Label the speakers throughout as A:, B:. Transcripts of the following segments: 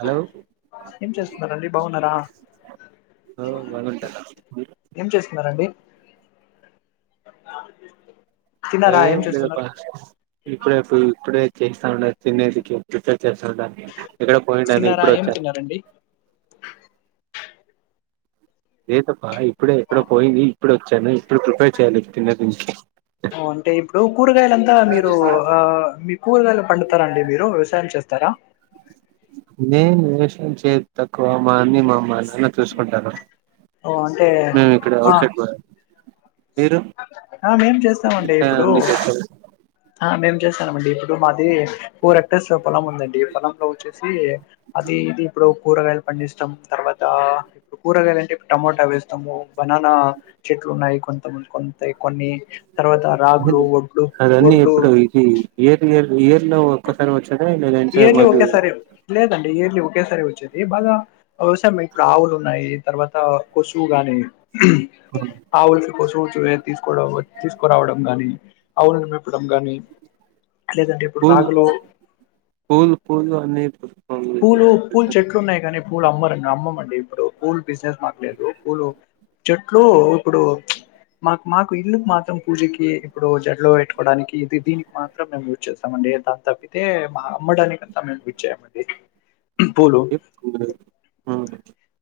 A: Hello
B: ఏం చేస్తున్నరండి బాగున్నారా
A: ఆ బాగుంటారా
B: ఏం చేస్తున్నారండి. [inaudible]
A: ఆ ఏం లేదబ్బ ఇప్పుడే పొయి ఇప్పుడే చేయిస్తాండ తినేదికి చేస్థాండ ఎక్కడొ పోయిండాను
B: తిన్నారా
A: ఇప్పుడే
B: ఏం
A: వచ్చాను.
B: తిన్నారండి
A: లేదప్ప ఇప్పుడే ఎక్కడో పోయింది ఇప్పుడు వచ్చాను ఇప్పుడు ప్రిపేర్ చేయాలి తినే గురించి
B: అంటే ఇప్పుడు కూరగాయలంతా మీరు ఆ మీ కూరగాయలు పండుతారండి మీరు వ్యవసాయం చేస్
A: నేన్ వ్యవసాయం చెత్తక్కువ మా అన్న మ మా అన్న చూసుకుంటాడు
B: ఓ అంటే
A: మేమిక్కడ
B: ఆ
A: ఔట్ సైడ్ మీరు
B: ఆ మేం చేస్తామండి ఇప్పుడు
A: అన్ని చేస్తారు
B: ఆ మేము చేస్తాన్నమండి ఇప్పుడు మాది ఫోర్ ఎక్టర్స్ పొలం ఉందండి పొలంలో వచ్చేసి అ ది ఇది ఇప్పుడు కూరగాయలు పండిస్తాం తర్వాత ఇప్పుడు కూరగాయలు అంటే ఇప్పుడు టమోటా వేస్తాము బనానా ఆ చెట్లు ఉన్నాయి కొంతంది కొంత కొన్ని తర్వాత రాగులు ఒడ్లు
A: దన్ని
B: ఒడ్లు
A: ఎప్పుడు ఇది ఏది ఏ ఇయర్లో కొత్తగా వచ్
B: ఇయర్లీ ఒక్కసారే లేదం ఇయర్లీ ఒకేసారి వచ్చేది బాగా అవసరం ఇప్పుడు ఆవులు ఉన్నాయి తర్వాత కొసువు గాని ఆవుల్ సొచు తీసుకోవడం తీసుకురావడం గాని ఆవుల్ని మేపడం గాని లేదంటే ఇప్పుడు
A: పూల్
B: నాగులు
A: పూల్ పూలు అన్నీ ఏకు
B: పూలు పూలు చెట్లు ఉన్నాయి కానీ పూలు అమ్మరండి అమ్మమండి ఇప్పుడు పూలు బిజినెస్ మాకులేదు పూలు చెట్లు ఉప్పుడు మాకు మాకు ఇల్లుకు మాత్రం పూజకి ఇప్పుడు జడ్లో పెట్టుకోవడానికి ఇది దీనికి మాత్రం మేము యుజ్ చేస్తాంమండి అండి దాని తప్పితే మా అమ్మడానికంతా మేము గుచ్చ చేయమండి పూలు
A: అ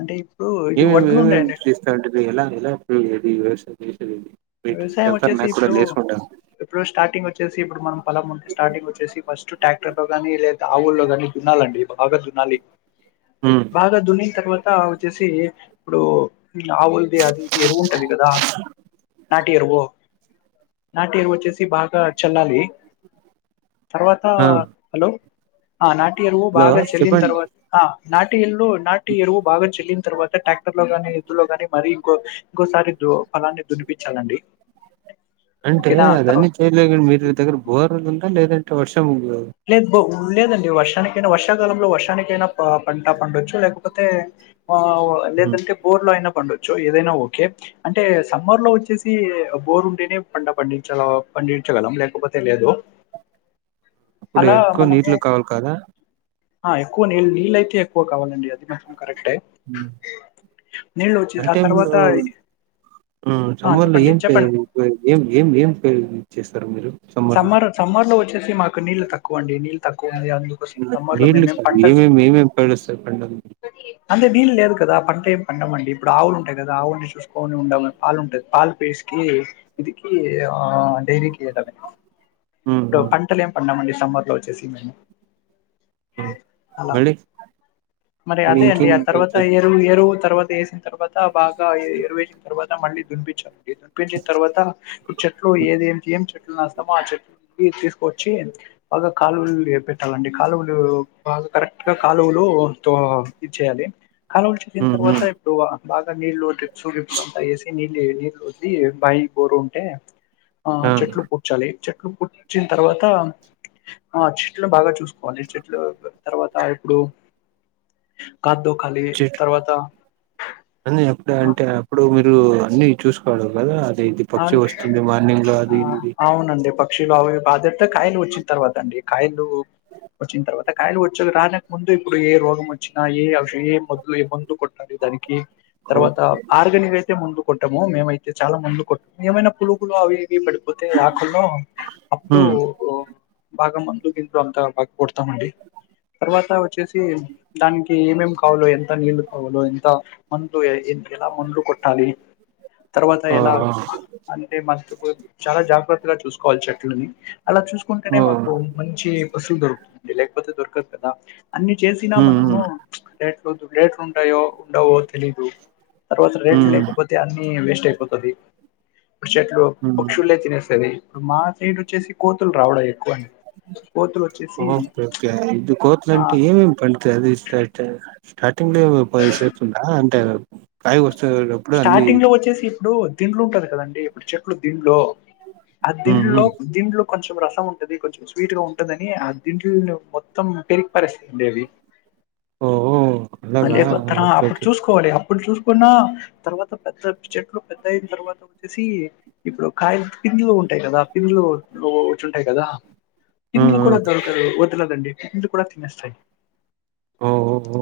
B: అంటే ఇప్పుడు ఇది
A: ఏం
B: వడ్లు
A: ఏమిమీ
B: ఉంటాయండి
A: చేస్తాటివి ఎలా ప్పు ఇది వ్యవస్థ చేసేది ఇది
B: వ్యవసాయం
A: చెత
B: వచ్చేసి
A: నాకు కూడా
B: ఇప్పుడు
A: లేసుకుంటాను
B: ఇప్పుడు స్టార్టింగ్ వచ్చేసి ఇప్పుడు మనం పొలం ఉంది స్టార్టింగ్ వచ్చేసి ఫస్ట్ ట్రాక్టర్థో కానీ లేద ఆవుల్లో కానీ దున్నలండి బాగా దున్నలి
A: హ్మ్.
B: బాగా దున్నిన తర్వాత అంత వచ్చేసి ఇప్పుడు విల ఆవులది అదిది ఎరువు ఉంటది కదా ఓ నాటేరువు వచ్చేసి బాగా చల్లాలి తర్వాత
A: ఆ
B: హలో ఆ నాటియరువు
A: హలో
B: బాగా చెల్లిన
A: చెప్పండి
B: తర్వాత ఆ ఆ నాటి ఎల్లు నాటి ఎరువు బాగా చెల్లిన తర్వాత ట్రాక్టర్ లో గాని ఎద్దులోగాని మరి ఇంకో ఇంకోసారి తో అలాటివి దున్నిపించాలండి
A: అంటే అదన్నీ చేయలేకండి మీరు దగ్గర బోరలు ఉందా లేదంటే వర్షం
B: లేదు బ లేదండి వర్షానికైనా వర్షాకాలంలో వర్షానికైనా పంట పండొచ్చు లేకపోతే ఆ లేదంటే బోర్లో అయిన పండా ఏదైనా ఓకే అంటే సమ్మర్ లో వచ్చేసి బోరుండేనే పంట పండించాల పండి చాగలం లేకపోతే లేదు
A: అప్పుడు
B: అలా
A: ఎక్కువ
B: మనము
A: నీళ్లు కావాలి కాదా
B: ఆ ఎక్కువ నీళ్ నీళ్ళయితేక్కువాలండి అది కరెక్టే
A: హ్
B: నీళ్ళు వచ్చి ఆ
A: అంటే
B: తర్వాత
A: ఉలో ఆ సమ్మర్ లో
B: చెప్పండి చెప్పండి
A: ఏంచేయాలి ఏం ఏం ఏం ఏం చేస్తారు మీరు
B: సమ్మర్ సమ్మర్ లో వచ్చేసి మాకు నీళ్ల తక్కువ అండి నీళ్ళు తక్కువ అందుకోసం సమ్మర్ లో
A: నీళ్లు
B: మేమేం
A: కాదు
B: పంటలు
A: ఏమేమి ఏమేమి పడుస్తారు పంటలు
B: అే నీళ్లు లేదు కదా పంట ఏం పండం అండి ఇప్పుడు ఆవులు ఉంటాయి కదా ఆవుని చూసుకొని ఉండ పాలు ఉంటాంది పాలు పేసికి ఇదిక ఆ డైరీకీయడము
A: హ్మ్.
B: ఇప్పుడు
A: హ్మ్.
B: పంటలేం పండమండి సమ్మర్లో వచ్చేసి మేము
A: హ్మ్
B: అలా
A: మల్లి
B: మరి అదే అండి ఆ తర్వాత ఎరు ఎరువు తర్వాత వేసిన తర్వాత బాగా ఎరువేసిన తర్వాత మళ్ళీ దునిపించారు పించిన తర్వాత ఇప్పు చెట్లు
A: హ్మ్.
B: ఏదేం ఏం చె చెలుస్త ఆ చెట్ల తీసుకొచ్చి బాగా కాలువలు పెట్టాలండి కాలువలు బా కరెక్ట్గా కాలువలు తో ఇచ్చేయాలి కాలువలు చేసిన
A: హ్మ్.
B: తర్వాత
A: హ్మ్.
B: ఇప్పుడు బాగా నీళ్ళు ట్రిప్స్ గిప్స్ అంతా వేసి నీళ్ళ నీళ్ళుకొద్దీ బాయి బోరు ఉంటే ఆ చెట్లు పుచాలి చెట్లు పుచ్చిన తర్వాత ఆ చెట్లు బాగా చూసుకోవాలి చెట్లు తర్వాత ఇప్పుడు కాద్దో కాలి
A: చెట్లు
B: తర్వాత
A: అ అప్పుడ
B: ఆ
A: అంటే అప్పుడు మీరు మీరు అన్ని చూసుకోవడం వాళ్ళ అదిఏంటి పక్షి వస్తుంది మార్నింగ్ లో అది ఇది
B: బాధత కాయలు వచ్చిన తర్వాత అండి కాయలు వచ్చిన తర్వాత ఇ కాయలు వచ్చలు రానక ముందు ఇప్పుడు ఏ రోగం వచ్చినా ఏ అ ఏ మొ మందు కొట్టనారు దానికి తర్వాత ఆర్గనిక్ అయితే ముందు కొట్టాము మేముైతే చాలా ముందులు కొట్టాము ఏమైనా పులుగులు అవి పడిపోతే ఆకుల్లో అప్పుడు
A: హ్మ్
B: బా మందు గింలో అంతా బాగా కొడతామండి తర్వాత వచ్చేసి దానికి ఏమేం కావాలో ఎంత నీళ్లుు కావాలో ఎంత మందులు ఎలా ముందులు కొట్టాలి తర్వాత
A: ఆ
B: ఎలా అంటే మనసు చాలా జాగ్రత్తగా చూసుకోవాలి చెట్లని అలా
A: ఆ
B: చూసుకుంటేనే
A: ఓ
B: మాకు మంచి బస్సులు దొరుకుతుంది లేకపోతే దొరకదు కదా అన్ని చేసినా
A: హ్మ్
B: మనము
A: హ్మ్
B: లేట్లుదు లేట్లు ఉంటాయో ఉండవో తెలీదు తర్వాత రేట్లు
A: హ్మ్
B: లేకపోతే అన్ని వేస్ట్ అయిపోతుంది ఇప్పుడు చెట్లు
A: హ్మ్
B: పక్షులే తినేస్తుంది ఇప్పుడు మా సైడ్ వచ్చేసి కోతులు రావడం ఎక్కువ అండి కోతులు వచ్చేసి
A: ఓకే కే ఇది
B: ఆ
A: కోతులంటే ఏమేం పంత అది ఇష్ట ఇతే స్టార్టింగ్లో పదిసేస్తుందా అంటే కాయ వస్తటప్పుడు అన్ని
B: స్టార్టింగ్ లో వచ్చేసి ఇప్పుడు దిండ్లు ఉంటది కదండి ఇప్పుడు చెట్లు దిండ్లు ఆ
A: హ్మ్
B: దిండ్లో
A: హ్మ్
B: దిండ్లు కొంచెం రసం ఉంటది కొంచెం స్వీట్ గా ఉంటుందని ఆ దింట్ మొత్తం పెరిగి పరిస్తుండి అది
A: ఓహో అలాగా
B: లేకపోతార
A: ఓకే
B: అప్పుడు
A: ఓకే
B: చూసుకోవాలి అప్పుడు చూసుకున్న తర్వాత పెద్ద చెట్లు పెద్ద అయిన తర్వాత వచ్చేసి ఇప్పుడు కాయలు పింలు ఉంటాయి కదా ఆ పింలు వచ్చుంటాయి కదా
A: హ్మ్
B: కింలు కూడా
A: హ్మ్
B: దొరకరు వదలదండి పిలు కూడా తినేస్తాయి
A: ఓహోహో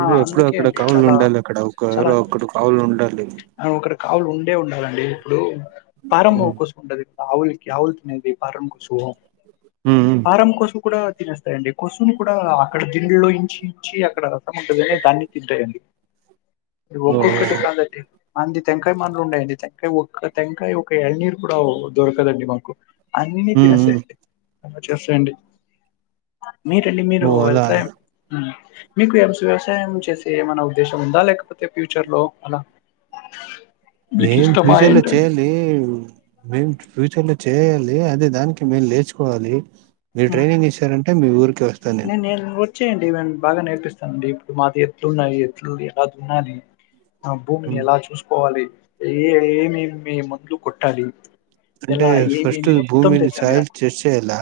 B: ఆ
A: ఎప్పుడు
B: అందుకే
A: అక్కడ
B: అండి
A: కావులు
B: చాలా
A: ఉండాలి అక్కడ ఒక
B: చాలా
A: ఒకక్క కావులు ఉండాలి
B: ఒకటి కావులు ఉండే ఉండాలండి ఇప్పుడు పర
A: హ్మ్
B: కోసం ఉంటది ఆవులికి ఆవులు తినది పారం కోస
A: హ్మ్
B: ఆరం కోసు కూడా తినేస్తాయండి కొసును కూడా అక్కడ దిండ్లో ఇంచి ఇంచి అక్కడ రసం ఉంటదనే దాన్ని తింటాయండి ఒకు
A: ఓహో
B: కా అంది తెంకాయ మనలు ఉన్నాయండి తెంకాయ ఒ తెంకాయ ఒక ఎళ్ళనీరు కూడా దొరకదండి మాకు అన్నీ
A: హ్మ్ హ్మ్
B: తనేసడి అ తరసడి మీరండి మీరు
A: ఓ అలా
B: వెలుసా మీకు వ వ్యవసాయం చేసే ఏమనా ఉద్దేశం ఉందా లేకపోతే ఫ్యూచర్ లో అలా మీకు
A: ఏం
B: ఇష్టమా
A: ఫ్యూచర్ లో
B: ఏంటండి
A: చేయాలి మేము ఫ్యూచర్ లో చేయాలి అదే దానికి మేము లేర్చుకోవాలి మీరు ట్రైనింగ్ ఇస్తారంటే
B: నైన్ ఇచ్చేయండివ బాగా నేర్పిస్తానండి ఇప్పుడు మాది ఎట్లున్నాయి ఎట్లు ఎలాది ఉన్నాలని ఆ భూమిని
A: హ్మ్.
B: ఎలా చూసుకోవాలి ఏ ఏమే మందులు కొట్టాలి
A: అంటే
B: ఎలా ఏమేం
A: ఫస్ట్
B: మొత్తం త
A: భూమిని
B: చందిరా
A: సాయిల్ టెస్ట్ చేయాలా?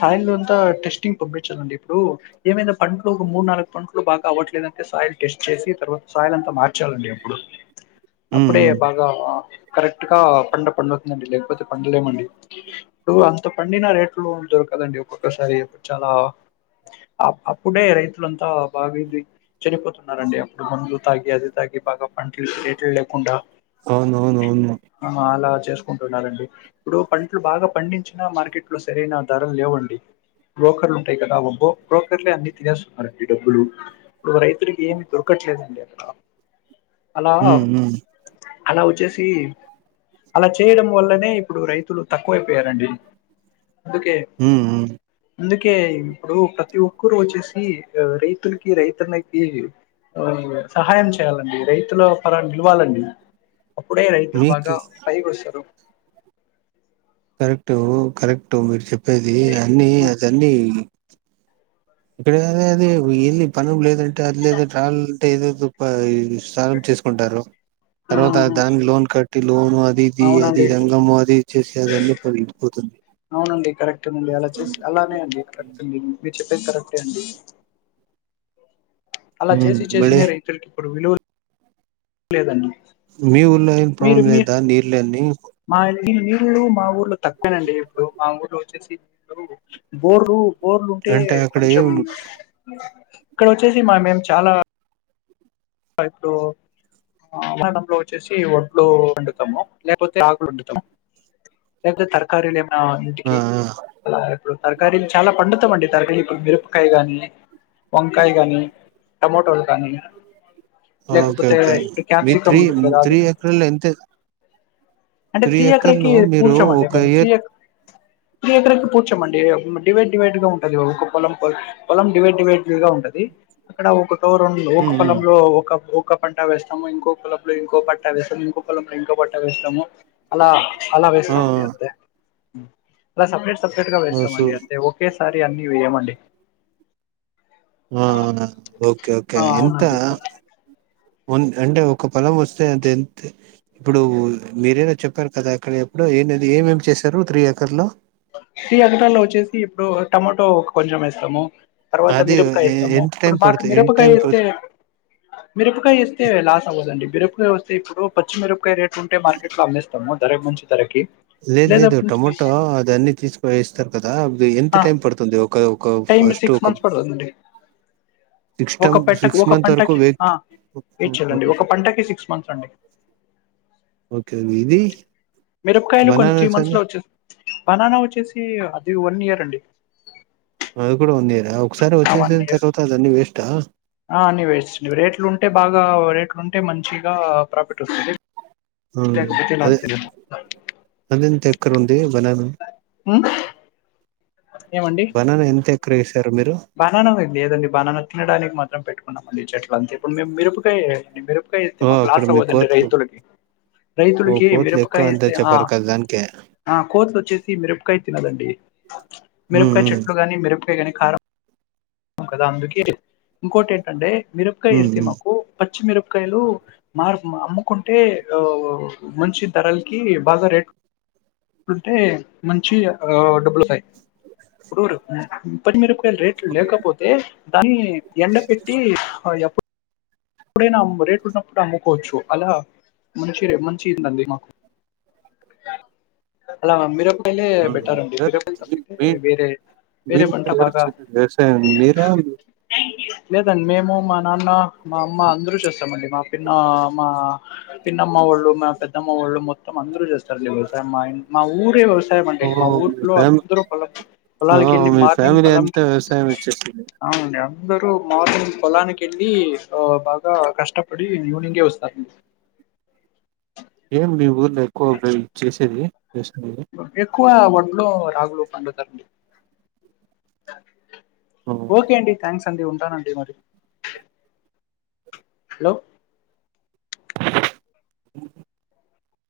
B: ఫాలు అంత టెస్టింగ్ పంపించడి ఇప్పుడు ఏమైనా పంటలు ఒక మూడు నాలుగు పంటలు బాగా అవట్లేదుదంటే సాయిల్ టెస్ట్ చేసి తర్వాత స్యింతా మార్చాలండి అప్పుడు
A: హ్మ్.
B: అప్పుడే
A: హ్మ్.
B: బాగా కరెక్ట్ గా పండ పండువుతుందండి లేకపోతే పండలేమండి ఇప్పుడు అంత పండినా రేట్లురుంది కదండి ఒక్కొక్కసారిప్పుడు చాలా అప్పుడే రైతులంతా బాగాది చనిపోతున్నారండి అప్పుడు మందులు తాగి అది తాగి బాగా పంటలు రేట్లు లేకుండా
A: అవును అవునువును
B: అలా చేసుకుంటున్నారండి ఇప్పుడు పంటలు బాగా పండించిన మార్కెట్ లో సరైన ధర లేవండి బ్రోకర్లు ఉంటాయి కదా ఒబ్బో బ్రోకర్లే అన్ని తినేస్తున్నారండి డబ్బులు ఇప్పుడు రైతులకి ఏమి దొరకట్లేదు డి
A: ఉ
B: అలా వచ్చేసి అలా చేయడం వల్లనే ఇప్పుడు రైతులు తక్కువైపోయారండి అందుకే
A: హ్మ్. హ్మ్.
B: అందుకే ఇప్పుడు ప్రతి ఒక్కరు వచ్చేసి రైతులకి రైతన్నకి సహాయం చేయాలండి రైతుల పర నిలవాలండి అప్పుడే రైతులు బాగా
A: మీకు
B: పైకి వస్తారు
A: కరెక్టు కరెక్ట్ మీరు చెప్పేది అన్ని అదన్ని ఇప్పుడదే ఎల్లి పను లేదంటే అది లేదా ట్రావెల్ అంటే ఏదేదో పది సానం తీసుకుంటారు తర్వాత
B: ఆహా
A: దాని లోన్ కట్టి లోను అదిది అది
B: అవునండి
A: రఘము అదిచ్చసి అది అన్ని పలిగిపోతుంది
B: అవునండి కరెక్టేనండి అలా చేసి అలానే అండి కరెక్ట్ అండి మీరు చెప్పేది కరెక్టే అండి అలా చేసి
A: మళ్ళీ
B: చేసిన రైతులకి ఇప్పుడు విలువ లేదండి
A: మీ ఊళ్ళ ఏం ప్రాబ్లం
B: మీరు మీ
A: లేదా నీర్లని
B: మా ఈ నీళ్ళు మా ఊర్లో తక్కువనండి ఇప్పుడు మా ఊర్లో వచ్చేసి నీళ్లు అందరు బోర్లు బోర్లు ఉంటే
A: అంటే అక్కడ
B: కొంచెం
A: ఏం
B: ఇక్కడ వచ్చేసి మా మేము చాలా ప ఇప్పుడు మనంలో వచ్చేసి వడ్లు వండుతాము లేకపోతే ఆకులు వండుతాము లేక తరకారీలు ఏమనా
A: ఆ
B: ఇంటికి ఆ ఇప్పుడు తరకారిలీలు చాలా పండుతం అండి తరకీ ఇప్పుడు మిరపకాయ గాని వంకాయ గాని టమోటోలు కానీ
A: ఓకే
B: లేకపోతే
A: ఓకే
B: ఇప్పుడు
A: మీ
B: కాప్సికం
A: త్రీ
B: ఉంటది కదా అది
A: త్రీ
B: కానీ
A: ఎకర్లో ఎంత
B: అంటే త్రీ
A: ఎకర్
B: ఎకరకి
A: లో మీరు
B: కూర్చోమండి
A: ఒక
B: మేము త్రీ
A: ఇయర్
B: ఎక త్రీ ఎకరాకి కూర్చోమండి డివైడ్ డివైడ్ గా ఉంటది ఒక పొలం పొ పొలం డివైడ్ డివైడ్ గా ఉంటది అక్కడ ఒక టో రం ఒక పొలంలో ఒక ఒక పంట వేస్తాము ఇంకో పొలం లో ఇంకో పంట వేస్తాము ఇంకో పొలం లో ఇంకో పంట వేస్తాము అలా అలా వేస్తా
A: ఆ
B: మండి అంతే అలా సపరేట్ సపరేటేగా
A: ఆ సో
B: వేస్తామండి అంతే ఒకేసారి అన్నీ వేయమండి
A: అవున ఓకే ఓకే
B: ఆ
A: ఎంత
B: అవునండి
A: అంటే ఒక పొలం వస్తే అంత ఎంత ఇప్పుడు మీరేనా చెప్పారు కదా అక్కడ ఎప్పుడో ఎందిది ఏమేమి చేశారు త్రీ ఏకర్ లో
B: త్రీ ఎకరాలో వచ్చేసి ఇప్పుడు టమాటో కొంచెం ఎస్తాము తర్వాత
A: అది
B: మిరపకాయ ఎస్తాము
A: ఎంత టైం
B: ఇప్పుడు మాకు
A: పడుతుంది ఎంత
B: మిరపకాయ
A: టైం
B: వేస్తే మిరపకాయ ఎస్తే లాస్ అవ్వదండి మిరపకాయ వస్ తే ఇప్పుడు పచ్చిమిరపకాయ రేట్ ఉంటే మార్కెట్ లో అమ్మేస్తాము ధర మంచి ధరకి
A: లేదు
B: లేదా
A: లేదు టొమోటో అది అన్ని తీసుక వేస్తారు కదా అవి ఎంత
B: ఆ
A: టైం పడుతుంది ఒక ఒక
B: టైమ్
A: ఫస్ట్
B: సిక్స్
A: ఒక
B: మంత్స్ పడుతుందండి
A: సిక్స్ టైమ్
B: ఒక పెట్టెకు
A: సిక్స్
B: ఒక
A: మంత్ వరకు
B: పంటకి
A: వే
B: ఏ చెలండి ఒక పంటకి సిక్స్ మంత్స్ అండి
A: ఓకే నీది
B: మిరపకాయలు కొంచ త్రీ మంత్స్ లో వచ్చే బనానా వచ్చేసి అది వన్ ఇయర్ అండి
A: అ కూడా ఉంది కదా ఒకసారి వచ్చేసిన తర్వాత అదన్ని వేస్ట్
B: ఆ అన్ని వేస్టు రేట్లు ఉంటే బాగా రేట్లుంటే మంచిగా ప్రాఫిట్ వస్తుంది లేకపోతే ఇలా
A: అదే అందంతే ఎక్క ఉంది బననా
B: ఉమ్
A: బననా ఎంత ఎక్ర ఇస్తు
B: బనాన లేదండి బనానా తినడానికి మాత్రం పెట్టుకున్నాం అండి చెట్లు అంతే ఇప్పుడు మేము మిరపకాయ మిరుపకాయ వేస్తె
A: ఓ
B: మాకు
A: అక్కడ
B: లాస్
A: మీ
B: అవ్వదండి
A: కోతులు
B: రైతులకి
A: ఓ
B: రైతులకి
A: కోతులు ఎక్కువ
B: మిరపకాయ
A: అంత
B: ఎస్తే ఆ
A: చెప్పారు కదా దానికే
B: ఆ కోతులు వచ్చేసి మిరపకాయ తినదండి
A: ఉమ్
B: మిరపకాయ
A: ఉమ్
B: చెట్లు గానీ మిరపకాయ కానీ కారం కదా అందుకే ఇంకోటి ఏంటంటే మిరపగాయ
A: ఉమ్
B: ఏరితే మాకు పచ్చిమిరప కాయలు మాకు అమ్ముకుంటే మంచి ధరలకి బాగా రేటు ఇప్పుడుంటే మంచి ఆ డబ్బులు వస్తాయి ఇప్పుడు ఇటి మీరు రేట్లు లేకపోతే దాన్ని ఎండ పెట్టి ఎప్పుడు ఎప్పుడైనా రేటు ఉన్నప్పుడు అమ్ముకోవచ్చు అలా మంచి రే మంచిందండి మాకు హలా మిరప పంటే
A: ఉమ్
B: బెటర్ అండి వేరే
A: ఎవరు
B: పంట
A: మీ
B: తప్పితే
A: మీ
B: వేరే వేరే పంట బాగా
A: మీర
B: మేము మా నాన్న మా అమ్మ అందరూ చేస్తాం అండి మా పన్న మా పిన్నమ్మ వాళ్ళు మా పెద్దమ్మ వాళ్ళు మొత్తం అందరు చేస్తారు లేత మా ఇ మా ఊరే వ్యవసాయం అండి
A: ఓ
B: మా
A: మీ
B: ఊర్లో
A: ఫ్యామిలీ
B: అందరు పొలం పొలాలక వెళ్ళి మార్నింగ్ పొలంకెళ్ళ
A: సీ
B: అందరు మార్నింగ్ పొలానికి వెళ్ళి ఆ బాగా కష్టపడి ఈవినింగే వస్తారండి
A: ఏం మీ ఊర్లో ఎక్కువ చేసేది వ్యవసాయం
B: ఎక్కువ వడ్లు రాగులు పండుద్దండి ఓకే అండి థ్యాంక్స్ అండి ఉంటానండి మరి హలో